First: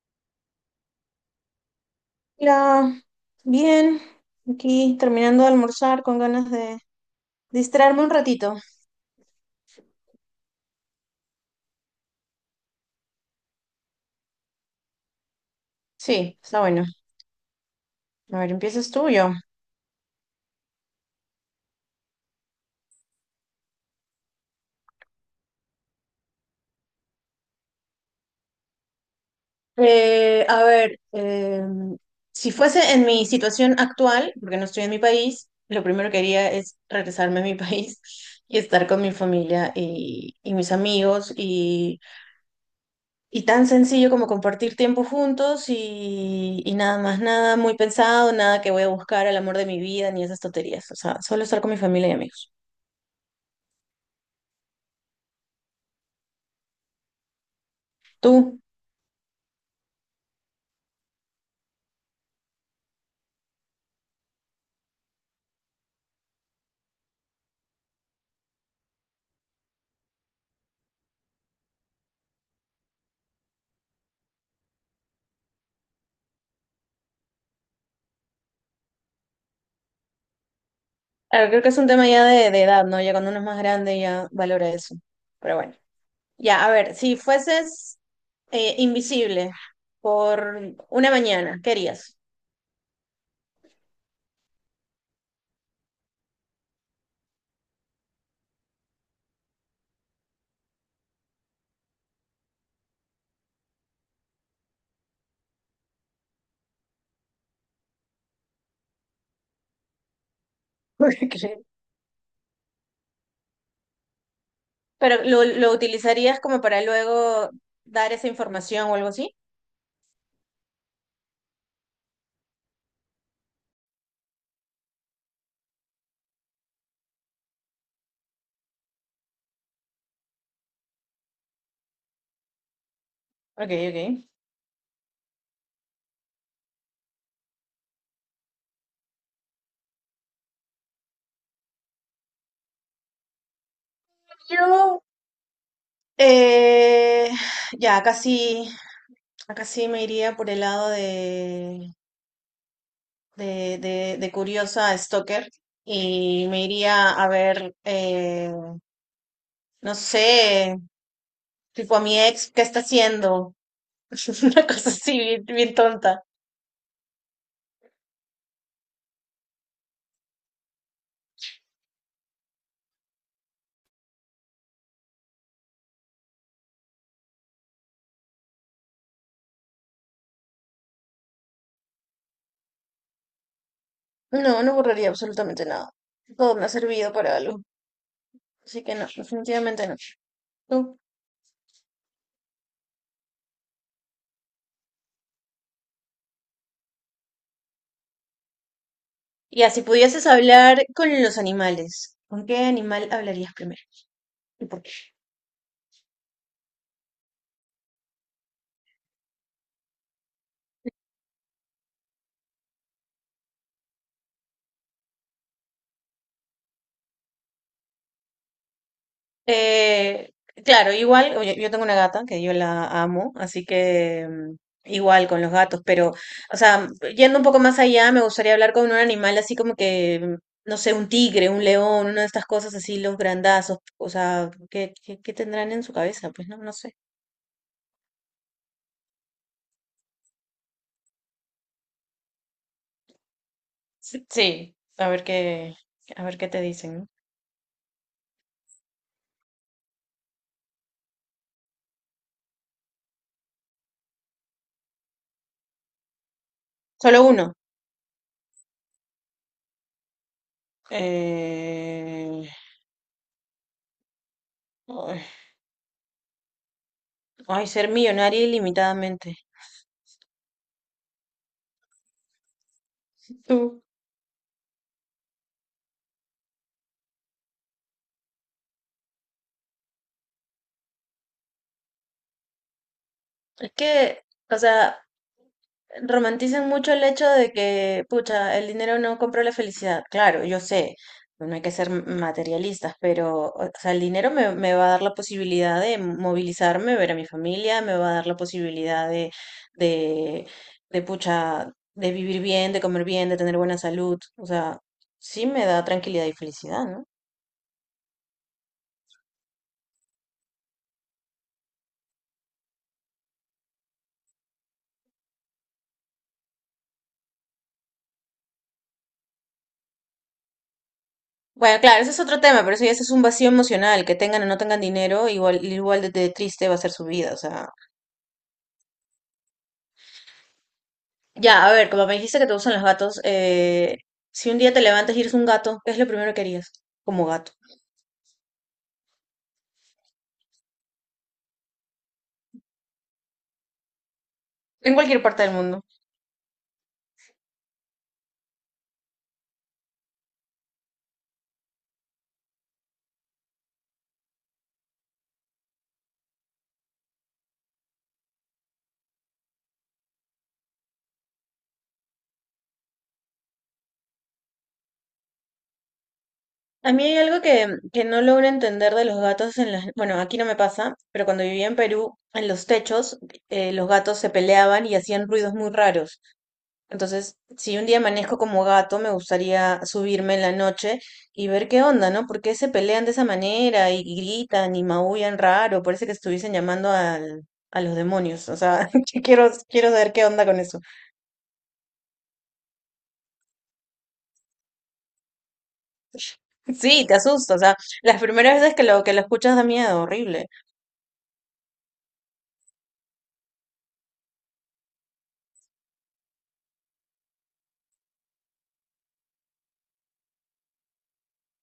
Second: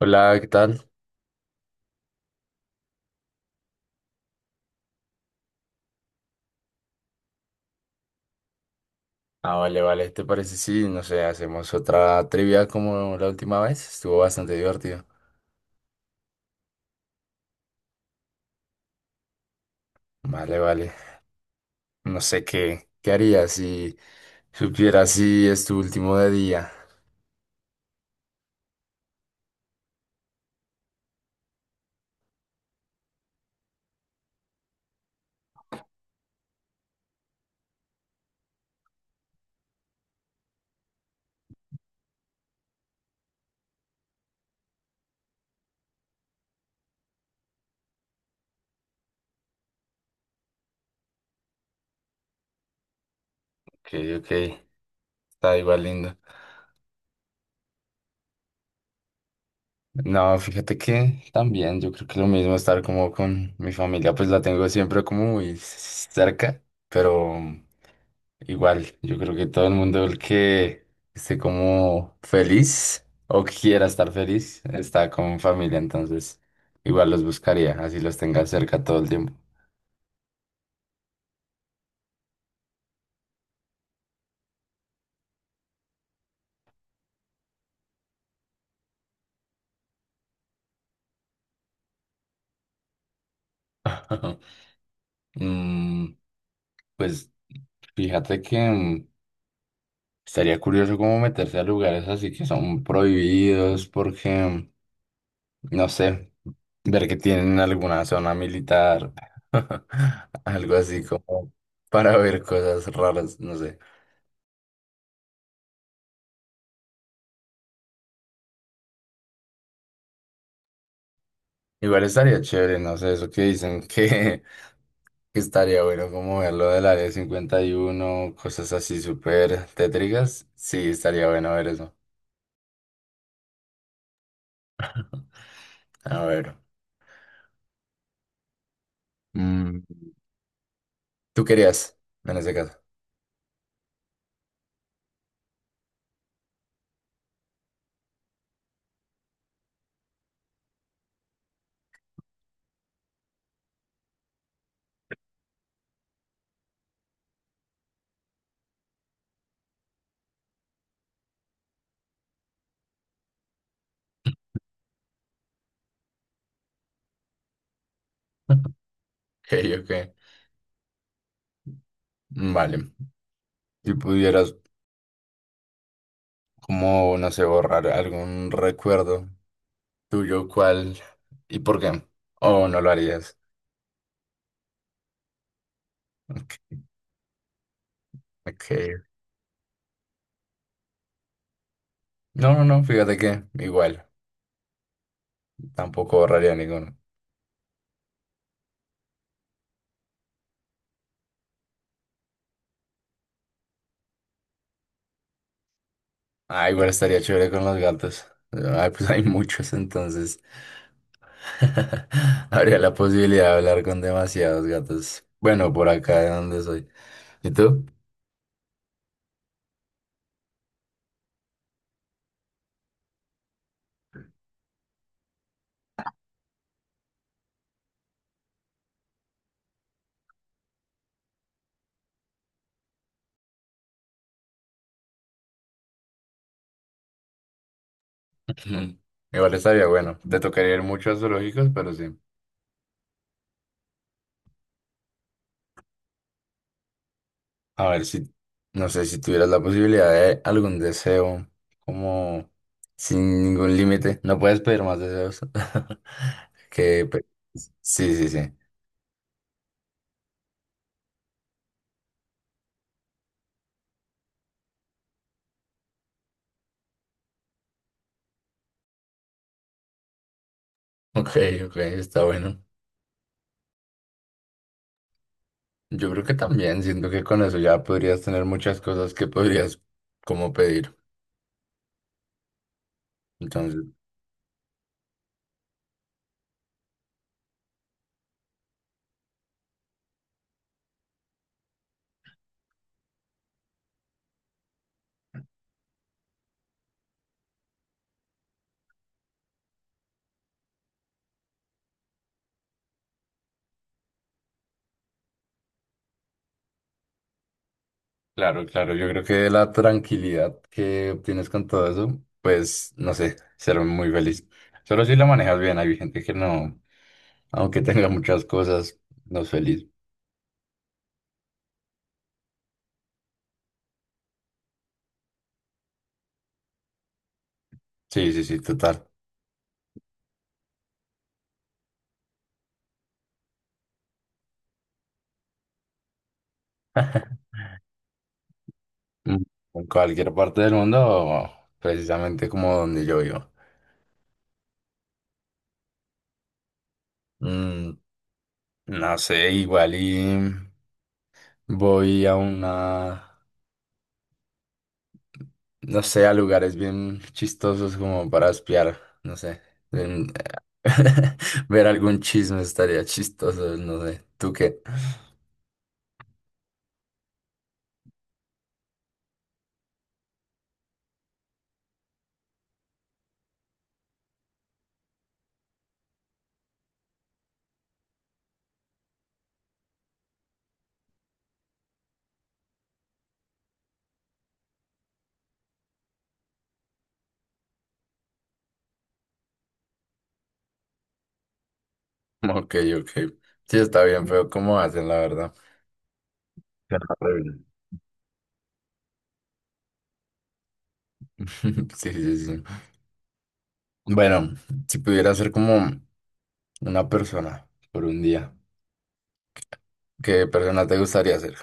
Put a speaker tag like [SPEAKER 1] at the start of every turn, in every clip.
[SPEAKER 1] Hola, ¿qué tal?
[SPEAKER 2] Hola, bien, aquí terminando de almorzar con ganas de distraerme un ratito.
[SPEAKER 1] Ah, vale, vale. ¿Te parece si, no sé, hacemos otra trivia como la última vez? Estuvo bastante divertido.
[SPEAKER 2] Sí, está bueno. A ver, ¿empiezas tú o yo?
[SPEAKER 1] Vale, vale. No sé qué harías si supieras si es tu último de día.
[SPEAKER 2] Eh, a ver, eh, si fuese en mi situación actual, porque no estoy en mi país, lo primero que haría es regresarme a mi país y estar con mi familia y mis amigos y tan sencillo como compartir tiempo juntos y nada más, nada muy pensado, nada que voy a buscar al amor de mi vida ni esas tonterías. O sea, solo estar con mi familia y amigos.
[SPEAKER 1] Ok, ok. Está igual lindo.
[SPEAKER 2] Tú,
[SPEAKER 1] No, fíjate que también yo creo que lo mismo estar como con mi familia, pues la tengo siempre como muy cerca, pero igual, yo creo que todo el mundo el que esté como feliz o quiera estar feliz está con familia, entonces igual los buscaría, así los tenga cerca todo el tiempo.
[SPEAKER 2] a ver, creo que es un tema ya de edad, ¿no? Ya cuando uno es más grande ya valora eso. Pero bueno, ya, a ver, si fueses invisible por una mañana, ¿qué harías?
[SPEAKER 1] Mm, pues fíjate que estaría curioso como meterse a lugares así que son prohibidos porque, no sé, ver que tienen alguna zona militar, algo así
[SPEAKER 2] ¿Qué
[SPEAKER 1] como
[SPEAKER 2] crees?
[SPEAKER 1] para ver cosas raras, no sé.
[SPEAKER 2] Pero lo utilizarías como para luego dar esa información o algo así.
[SPEAKER 1] Igual estaría chévere, no sé, eso que dicen que, que estaría bueno como verlo del área 51, cosas así súper tétricas. Sí, estaría bueno ver eso.
[SPEAKER 2] Ok, ok.
[SPEAKER 1] A ver, mm, tú querías, en ese caso.
[SPEAKER 2] Yo, Eh, ya, casi, casi me iría por el lado de curiosa a stalker y me iría a ver, no sé, tipo a mi ex, ¿qué está haciendo? Una cosa así, bien, bien tonta.
[SPEAKER 1] Ok, ok. Vale. Si pudieras, como, no sé, borrar algún recuerdo tuyo, ¿cuál y por qué? ¿O no lo harías?
[SPEAKER 2] No, no borraría absolutamente nada. Todo me ha
[SPEAKER 1] Ok,
[SPEAKER 2] servido para algo. Así que
[SPEAKER 1] ok.
[SPEAKER 2] no, definitivamente no. ¿Tú?
[SPEAKER 1] No, no, no, fíjate que igual, tampoco borraría ninguno.
[SPEAKER 2] Ya, si pudieses hablar con los animales, ¿con qué animal hablarías primero? ¿Y por qué?
[SPEAKER 1] Ah, igual estaría chévere con los gatos. Ay, pues hay muchos, entonces habría la posibilidad de hablar con demasiados gatos. Bueno, por acá de donde soy. ¿Y tú?
[SPEAKER 2] Eh, claro, igual, yo tengo una gata que yo la amo, así que igual con los gatos, pero, o sea, yendo un poco más allá, me gustaría hablar con un animal así como que, no sé, un tigre, un león, una de estas cosas así, los grandazos, o sea, ¿qué tendrán en su cabeza? Pues no, no sé.
[SPEAKER 1] Ujú. Igual estaría bueno. Te tocaría ir mucho a zoológicos, pero sí.
[SPEAKER 2] Sí, sí, a ver qué te dicen, ¿no?
[SPEAKER 1] A ver si, no sé, si tuvieras la posibilidad de algún deseo, como sin ningún límite. No puedes pedir más deseos. Que,
[SPEAKER 2] Solo
[SPEAKER 1] pe-
[SPEAKER 2] uno.
[SPEAKER 1] sí, sí, sí.
[SPEAKER 2] Eh... Ay, ay, ser millonaria ilimitadamente.
[SPEAKER 1] Ok, ok, está bueno.
[SPEAKER 2] Tú.
[SPEAKER 1] Yo creo que también, siento que con eso ya podrías tener muchas cosas que podrías como pedir.
[SPEAKER 2] Es
[SPEAKER 1] Entonces,
[SPEAKER 2] que, o sea, romanticen mucho el hecho de que, pucha, el dinero no compra la felicidad. Claro, yo sé, no hay que ser materialistas, pero, o sea, el dinero me va a dar la posibilidad de movilizarme, ver a mi familia, me va a dar la posibilidad de, pucha, de vivir bien, de comer bien, de tener buena salud. O sea, sí me da tranquilidad y felicidad, ¿no?
[SPEAKER 1] claro, claro, yo creo que la tranquilidad que obtienes con todo eso, pues no sé, ser muy feliz. Solo si la manejas bien, hay gente que no, aunque tenga muchas cosas, no es feliz.
[SPEAKER 2] Bueno, claro, ese es otro tema, pero eso ya ese es un vacío emocional, que tengan o no tengan dinero, igual, igual de triste va a ser su vida, o sea.
[SPEAKER 1] Sí, sí, sí, total.
[SPEAKER 2] Ya, a ver, como me dijiste que te gustan los gatos, si un día te levantas y eres un gato, ¿qué es lo primero que harías como gato?
[SPEAKER 1] Mm. En cualquier parte del mundo, precisamente como donde yo vivo.
[SPEAKER 2] En cualquier parte del mundo.
[SPEAKER 1] Mm, no sé, igual y voy a una no sé, a lugares bien chistosos como para espiar, no sé. en- Ver algún chisme estaría chistoso, no sé. ¿Tú qué?
[SPEAKER 2] A mí hay algo que no logro entender de los gatos en las... Bueno, aquí no me pasa, pero cuando vivía en Perú, en los techos, los gatos se peleaban y hacían ruidos muy raros. Entonces, si un día amanezco como gato, me gustaría subirme en la noche y ver qué onda, ¿no? ¿Por qué se pelean de esa manera y gritan y maullan raro? Parece que estuviesen llamando al, a los demonios. O sea, que quiero, quiero saber qué onda con eso.
[SPEAKER 1] Ok, ok. Sí, está bien, pero ¿cómo hacen, la verdad? Suena
[SPEAKER 2] Sí, te asusta.
[SPEAKER 1] horrible.
[SPEAKER 2] O sea, las primeras veces que lo escuchas da miedo, horrible.
[SPEAKER 1] Sí, sí, sí. Bueno, si pudiera ser como una persona por un día, ¿qué persona te gustaría ser?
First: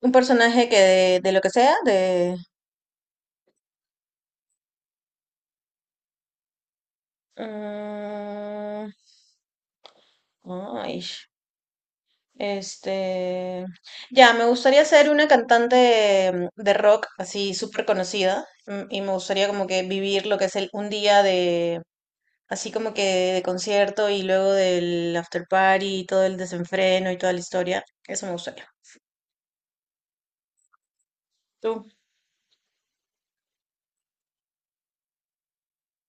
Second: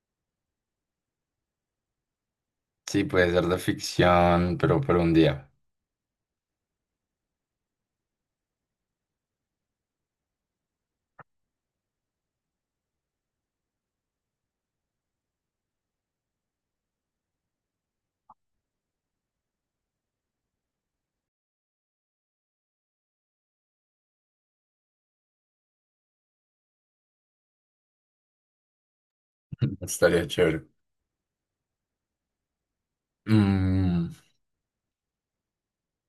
[SPEAKER 2] Un personaje que de lo que sea, de...
[SPEAKER 1] Sí, puede ser de ficción, pero por un día.
[SPEAKER 2] mm, ay. Este, ya, me gustaría ser una cantante de rock así súper conocida, y me gustaría como que vivir lo que es el, un día de, así como que de concierto y luego del after party y todo el desenfreno y toda la historia. Eso me gustaría.
[SPEAKER 1] Estaría chévere.
[SPEAKER 2] ¿Tú?
[SPEAKER 1] Mm,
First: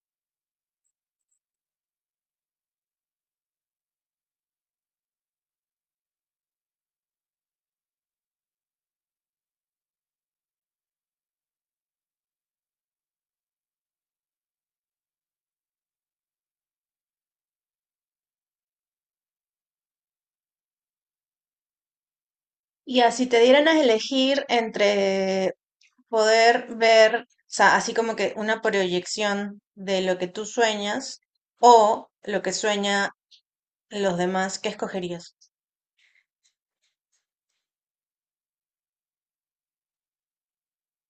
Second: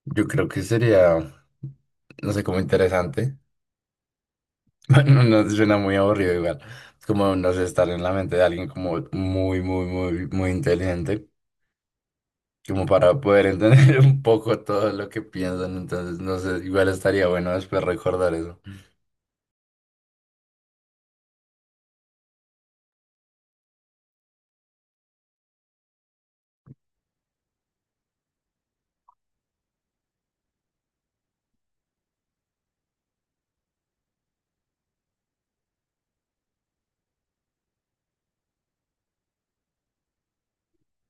[SPEAKER 1] Yo creo que sería, no sé, como interesante. Bueno, no suena muy aburrido igual. Es como, no sé, estar en la mente de alguien como muy, muy, muy, muy inteligente, como para poder entender un poco todo lo que piensan. Entonces, no sé, igual estaría bueno después recordar eso.
[SPEAKER 2] Y así te dieran a elegir entre poder ver, o sea, así como que una proyección de lo que tú sueñas o lo que sueña los demás, ¿qué escogerías?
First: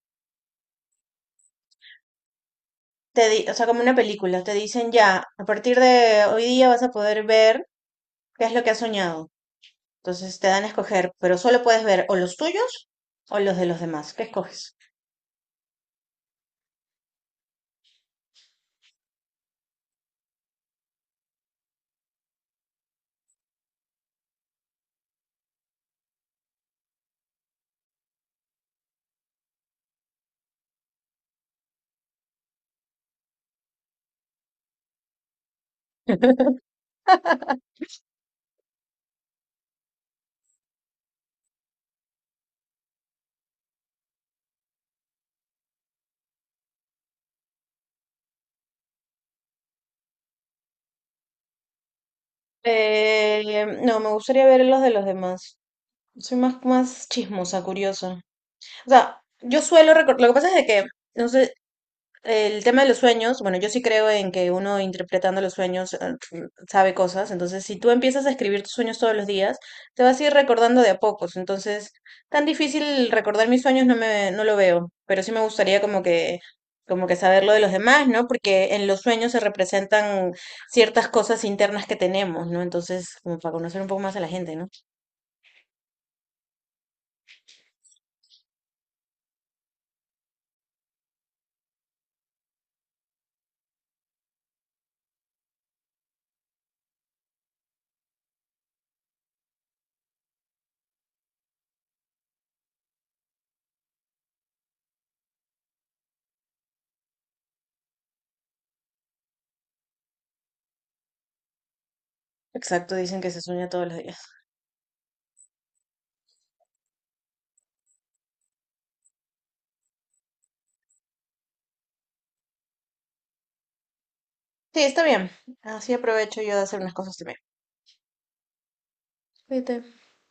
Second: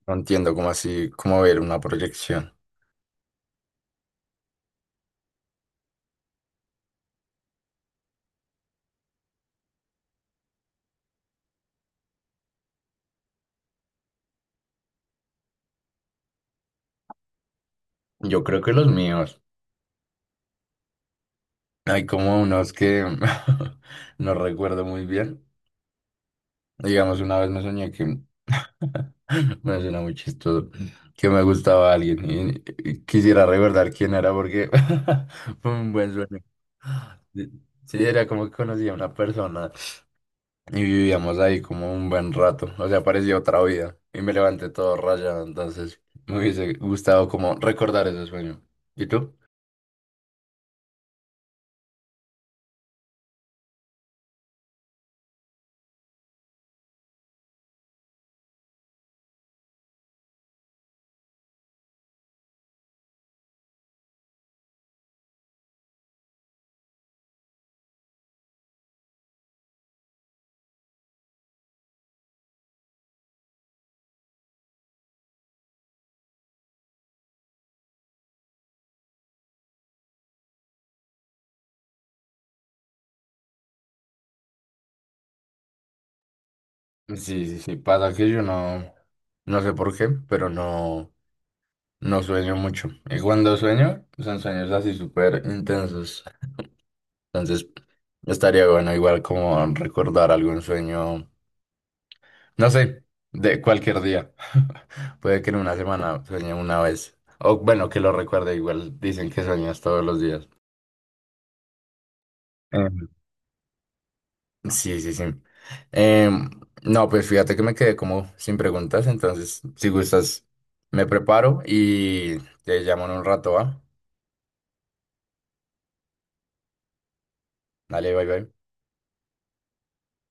[SPEAKER 1] No entiendo cómo así, cómo ver una proyección.
[SPEAKER 2] O sea, como una película, te dicen ya, a partir de hoy día vas a poder ver qué es lo que has soñado. Entonces te dan a escoger, pero solo puedes ver o los tuyos o los de los demás. ¿Qué escoges?
[SPEAKER 1] Yo creo que los míos, hay como unos que no recuerdo muy bien. Digamos, una vez me soñé que, me suena muy chistoso, que me gustaba alguien y quisiera recordar quién era porque fue un buen sueño. Sí, sí, era como que conocía a una persona y vivíamos ahí como un buen rato, o sea, parecía otra vida y me levanté todo rayado, entonces me hubiese gustado como recordar ese sueño. ¿Y tú?
[SPEAKER 2] No, me gustaría ver los de los demás. Soy más, más chismosa, curiosa. O sea, yo suelo recordar, lo que pasa es de que, no sé, el tema de los sueños, bueno, yo sí creo en que uno interpretando los sueños sabe cosas, entonces si tú empiezas a escribir tus sueños todos los días, te vas a ir recordando de a pocos, entonces tan difícil recordar mis sueños no no lo veo, pero sí me gustaría como que saber lo de los demás, ¿no? Porque en los sueños se representan ciertas cosas internas que tenemos, ¿no? Entonces, como para conocer un poco más a la gente, ¿no?
[SPEAKER 1] Sí, sí, sí, pasa que yo no, no sé por qué, pero no. No sueño mucho. Y cuando sueño, son sueños así súper intensos. Entonces, estaría bueno igual como recordar algún sueño, no sé, de cualquier día. Puede que en una semana sueñe una vez. O bueno, que lo recuerde igual. Dicen que sueñas todos los días.
[SPEAKER 2] Exacto,
[SPEAKER 1] Em,
[SPEAKER 2] dicen que se sueña todos los días.
[SPEAKER 1] sí, sí, sí. Em, no, pues fíjate que me quedé como sin preguntas. Entonces, si gustas, me preparo y te llamo en un rato, ¿va?
[SPEAKER 2] Sí, está bien, así aprovecho yo de hacer unas cosas también.
[SPEAKER 1] Dale, bye, bye.
[SPEAKER 2] Cuídate.